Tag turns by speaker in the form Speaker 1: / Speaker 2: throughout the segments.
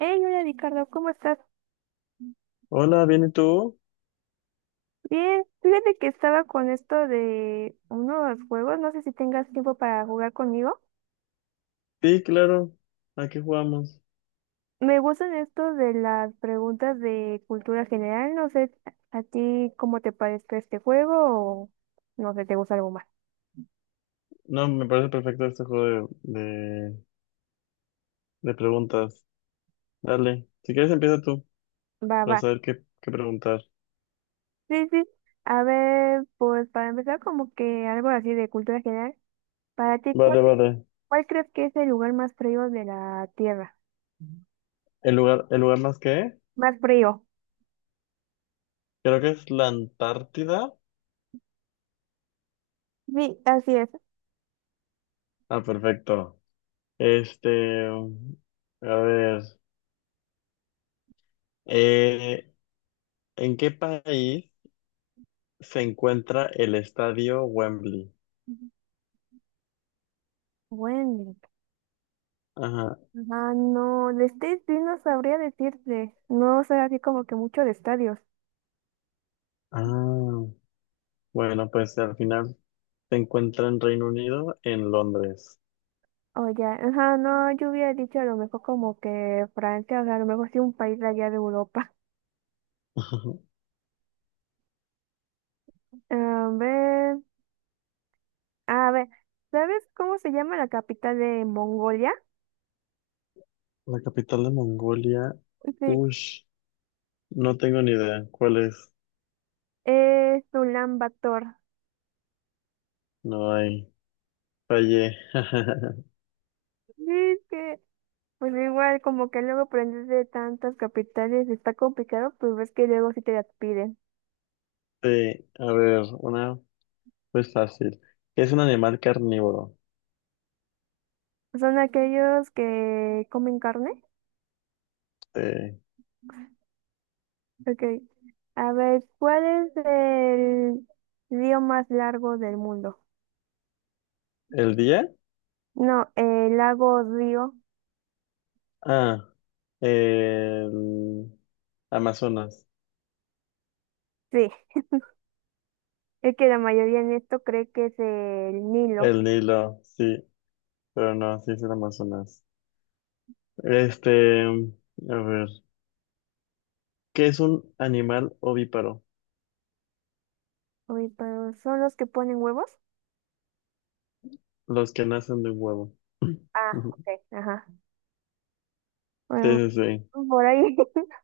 Speaker 1: Hey, hola Ricardo, ¿cómo estás?
Speaker 2: Hola, ¿bien y tú?
Speaker 1: Bien, fíjate que estaba con esto de unos juegos, no sé si tengas tiempo para jugar conmigo.
Speaker 2: Sí, claro. Aquí jugamos.
Speaker 1: Me gustan estos de las preguntas de cultura general, no sé a ti cómo te parezca este juego o no sé, te gusta algo más.
Speaker 2: No, me parece perfecto este juego de, de preguntas. Dale. Si quieres empieza tú
Speaker 1: Va,
Speaker 2: para
Speaker 1: va.
Speaker 2: saber qué preguntar.
Speaker 1: Sí, sí. A ver, pues para empezar como que algo así de cultura general. Para ti, ¿cuál,
Speaker 2: Vale, vale.
Speaker 1: cuál crees que es el lugar más frío de la Tierra?
Speaker 2: ¿El lugar más que?
Speaker 1: Más frío.
Speaker 2: Creo que es la Antártida.
Speaker 1: Sí, así es.
Speaker 2: Ah, perfecto. Este, a ver. eh, ¿en qué país se encuentra el estadio Wembley?
Speaker 1: Bueno.
Speaker 2: Ajá.
Speaker 1: Ah, no, de State sí no sabría decirte. No sé así como que mucho de estadios.
Speaker 2: Ah, bueno, pues al final. Se encuentra en Reino Unido, en Londres.
Speaker 1: O ya, ajá, no, yo hubiera dicho a lo mejor como que Francia, o sea, a lo mejor sí un país de allá de Europa.
Speaker 2: Ajá.
Speaker 1: A ver, a ver, ¿sabes cómo se llama la capital de Mongolia?
Speaker 2: La capital de Mongolia.
Speaker 1: Sí,
Speaker 2: Ush, no tengo ni idea cuál es.
Speaker 1: es Ulan Bator.
Speaker 2: No hay. Fallé.
Speaker 1: Sí, es que, pues igual como que luego aprendes de tantas capitales, está complicado, pues ves que luego sí te las piden.
Speaker 2: Sí, a ver, una pues fácil. ¿Qué es un animal carnívoro?
Speaker 1: Son aquellos que comen carne.
Speaker 2: Eh,
Speaker 1: Ok. A ver, ¿cuál es el río más largo del mundo?
Speaker 2: ¿el día?
Speaker 1: No, el lago río.
Speaker 2: Ah, el Amazonas.
Speaker 1: Sí, es que la mayoría en esto cree que es el Nilo.
Speaker 2: El Nilo, sí, pero no, sí es el Amazonas. Este, a ver, ¿qué es un animal ovíparo?
Speaker 1: Uy, pero ¿son los que ponen huevos?
Speaker 2: Los que nacen de un huevo.
Speaker 1: Ah,
Speaker 2: Ujú.
Speaker 1: ok. Ajá. Bueno,
Speaker 2: Sí, sí, sí.
Speaker 1: por ahí.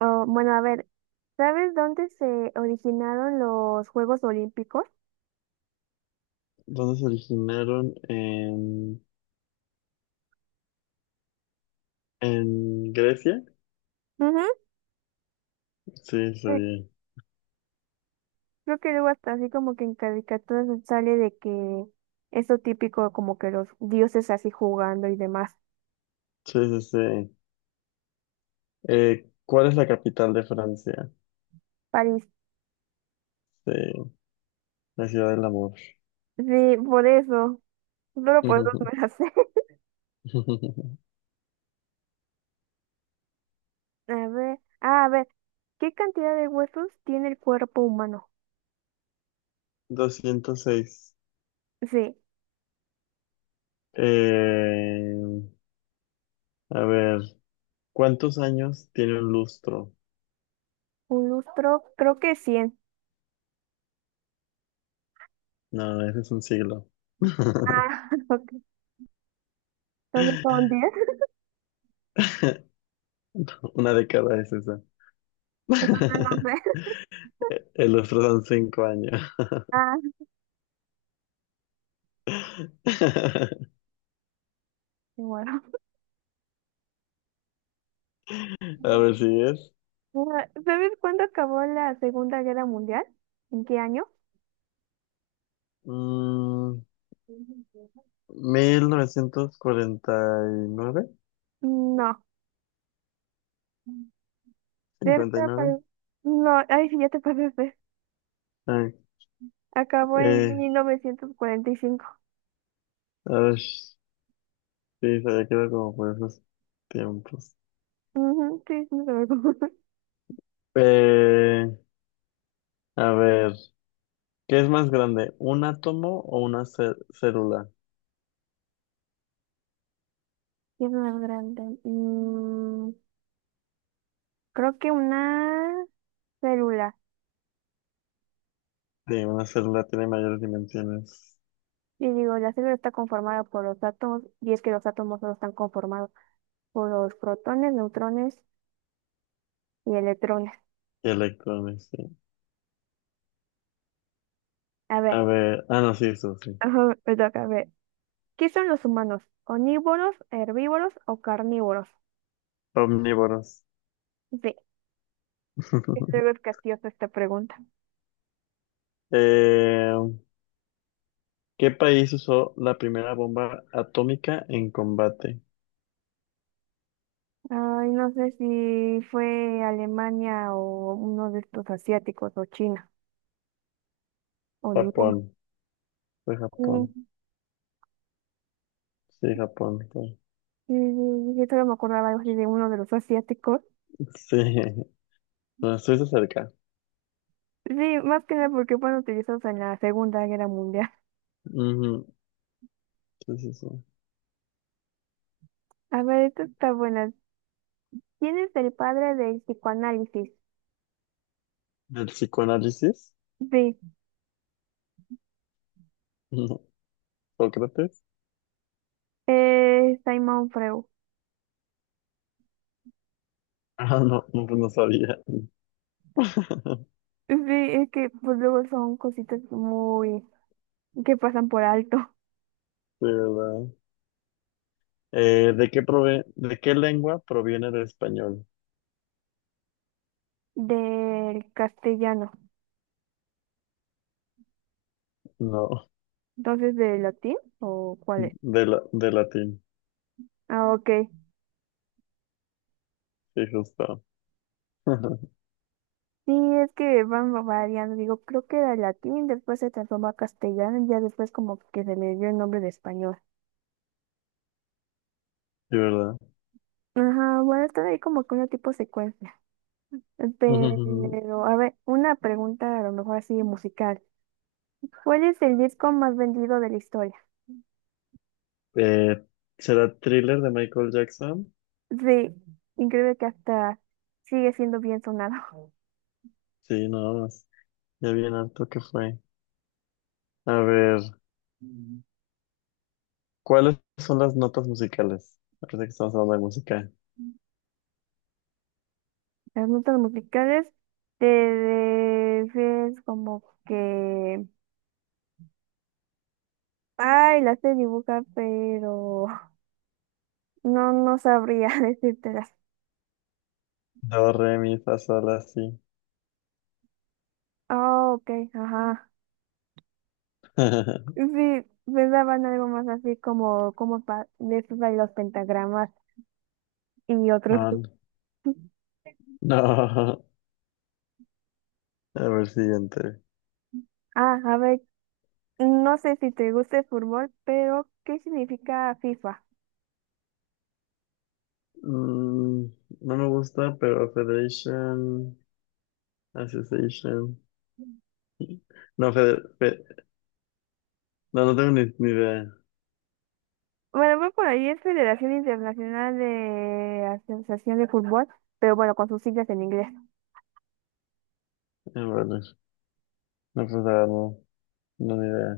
Speaker 1: Oh, bueno, a ver, ¿sabes dónde se originaron los Juegos Olímpicos?
Speaker 2: ¿Dónde se originaron? En Grecia.
Speaker 1: Ujú.
Speaker 2: Sí,
Speaker 1: Sí,
Speaker 2: sí.
Speaker 1: creo que luego hasta así como que en caricaturas sale de que eso típico como que los dioses así jugando y demás.
Speaker 2: Sí, sí, sí. ¿Cuál es la capital de Francia?
Speaker 1: París.
Speaker 2: Sí, la ciudad del amor.
Speaker 1: Sí, por eso. Solo por eso me la sé. A ver, ah, a ver, ¿qué cantidad de huesos tiene el cuerpo humano?
Speaker 2: 206.
Speaker 1: Sí,
Speaker 2: Eh, a ver, ¿cuántos años tiene un lustro?
Speaker 1: un lustro, creo que 100.
Speaker 2: No, ese es un siglo.
Speaker 1: Ah, ok. Entonces son 10.
Speaker 2: Una década es esa.
Speaker 1: Entonces no sé.
Speaker 2: El lustro son cinco años.
Speaker 1: Ah, sí, bueno.
Speaker 2: A ver si es.
Speaker 1: Ah, ¿sabes cuándo acabó la Segunda Guerra Mundial? ¿En qué año?
Speaker 2: Mm, 1949,
Speaker 1: No. Cerca,
Speaker 2: 59.
Speaker 1: pero... No, ay, sí, ya te pasaste.
Speaker 2: Ay,
Speaker 1: Acabó en
Speaker 2: eh,
Speaker 1: 1945.
Speaker 2: a ver, sí, se había quedado como por esos tiempos.
Speaker 1: Ujú, sí, no sé.
Speaker 2: Eh, a ver, ¿qué es más grande, un átomo o una célula?
Speaker 1: ¿Qué es más grande? Creo que una célula.
Speaker 2: Sí, una célula tiene mayores dimensiones
Speaker 1: Y digo, la célula está conformada por los átomos, y es que los átomos solo están conformados por los protones, neutrones y electrones.
Speaker 2: que electrones, sí.
Speaker 1: A ver,
Speaker 2: A ver, ah, no, sí, eso sí.
Speaker 1: ajá, me toca, a ver. ¿Qué son los humanos? ¿Omnívoros, herbívoros o carnívoros?
Speaker 2: Omnívoros.
Speaker 1: Sí, es algo capciosa esta pregunta.
Speaker 2: Eh, ¿Qué país usó la primera bomba atómica en combate?
Speaker 1: Ay, no sé si fue Alemania o uno de estos asiáticos o China o ninguno.
Speaker 2: Japón. Fue Japón.
Speaker 1: Mm,
Speaker 2: Sí, Japón fue.
Speaker 1: sí, sí, yo solo me acordaba algo así de uno de los asiáticos.
Speaker 2: Sí. No, estuviste cerca.
Speaker 1: Sí, más que nada porque fueron utilizados en la Segunda Guerra Mundial.
Speaker 2: Ujú. Sí, sí, sí.
Speaker 1: A ver, esta está buena. ¿Quién es el padre del psicoanálisis?
Speaker 2: ¿Del psicoanálisis?
Speaker 1: Sí,
Speaker 2: No. ¿Sócrates?
Speaker 1: Simon Freud.
Speaker 2: Ah, no, no, pues no sabía.
Speaker 1: Sí, es que pues luego son cositas muy que pasan por alto
Speaker 2: Sí, ¿verdad? ¿De qué de qué lengua proviene el español?
Speaker 1: del castellano.
Speaker 2: No,
Speaker 1: Entonces, ¿del latín o cuál es?
Speaker 2: de latín.
Speaker 1: Ah, ok.
Speaker 2: Sí, justo.
Speaker 1: Sí, es que van variando. Digo, creo que era latín, después se transformó a castellano y ya después como que se le dio el nombre de español.
Speaker 2: Sí, ¿verdad?
Speaker 1: Ajá, bueno, están ahí como que una tipo secuencia. Pero, a ver, una pregunta a lo mejor así musical. ¿Cuál es el disco más vendido de la historia?
Speaker 2: Eh, ¿será Thriller de Michael Jackson?
Speaker 1: Sí, increíble que hasta sigue siendo bien sonado.
Speaker 2: Sí, nada más. Ya bien harto que fue. A ver, ¿cuáles son las notas musicales? Parece que estamos hablando de música.
Speaker 1: Las notas musicales te es como que, ay, las sé dibujar, pero no, no sabría decírtelas.
Speaker 2: Do, re, mi, fa, sol, la, si.
Speaker 1: Ah, ok, ajá. Sí, pensaban algo más así como, como de esos de los pentagramas. Y otros.
Speaker 2: No, no. No. A ver, siguiente.
Speaker 1: Ah, a ver, no sé si te gusta el fútbol, pero ¿qué significa FIFA?
Speaker 2: Mm, no me gusta, pero Federation, Association. No, no, no tengo ni idea.
Speaker 1: Bueno, voy por ahí es Federación Internacional de Asociación de Fútbol, pero bueno, con sus siglas en inglés.
Speaker 2: A ver, no, pues, ah, no, no, ni idea.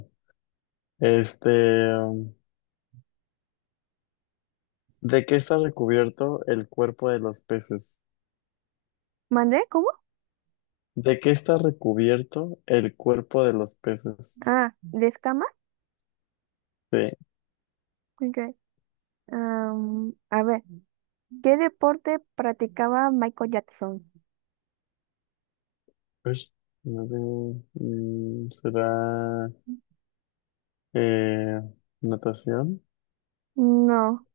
Speaker 2: Este, um, ¿de qué está recubierto el cuerpo de los peces?
Speaker 1: ¿Mandé? ¿Cómo?
Speaker 2: ¿De qué está recubierto el cuerpo de los peces?
Speaker 1: Ah, ¿de escamas?
Speaker 2: Sí,
Speaker 1: Ok. Am, a ver, ¿qué deporte practicaba Michael Jackson?
Speaker 2: pues, no sé, ¿será eh, natación?
Speaker 1: No,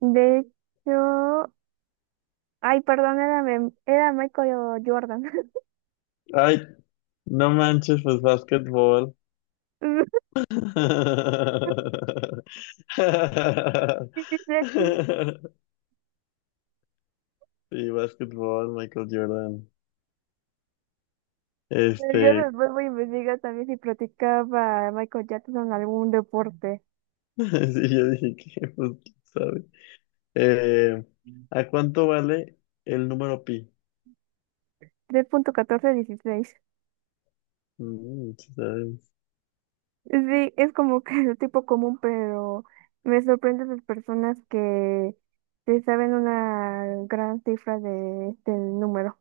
Speaker 1: de hecho, ay, perdón, era Michael Jordan.
Speaker 2: Ay, no manches, pues básquetbol.
Speaker 1: Sí, sí, sí.
Speaker 2: Sí, básquetbol, Michael Jordan.
Speaker 1: Pero yo
Speaker 2: Este,
Speaker 1: después voy a investigar también si practicaba Michael Jackson algún deporte.
Speaker 2: sí, yo dije que, pues, quién sabe. Eh, ¿a cuánto vale el número pi?
Speaker 1: 3.1416.
Speaker 2: Mm, sí, sabes,
Speaker 1: Sí, es como que el tipo común, pero me sorprende las personas que se saben una gran cifra de este número.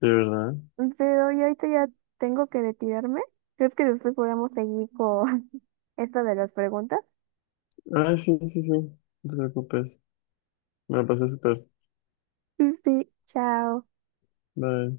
Speaker 2: de verdad.
Speaker 1: Pero yo ahorita ya tengo que retirarme. ¿Crees que después podamos seguir con esto de las preguntas?
Speaker 2: Ah, sí, sí, sí. No te preocupes. Me la pasé súper.
Speaker 1: Sí, sí, chao.
Speaker 2: Bye.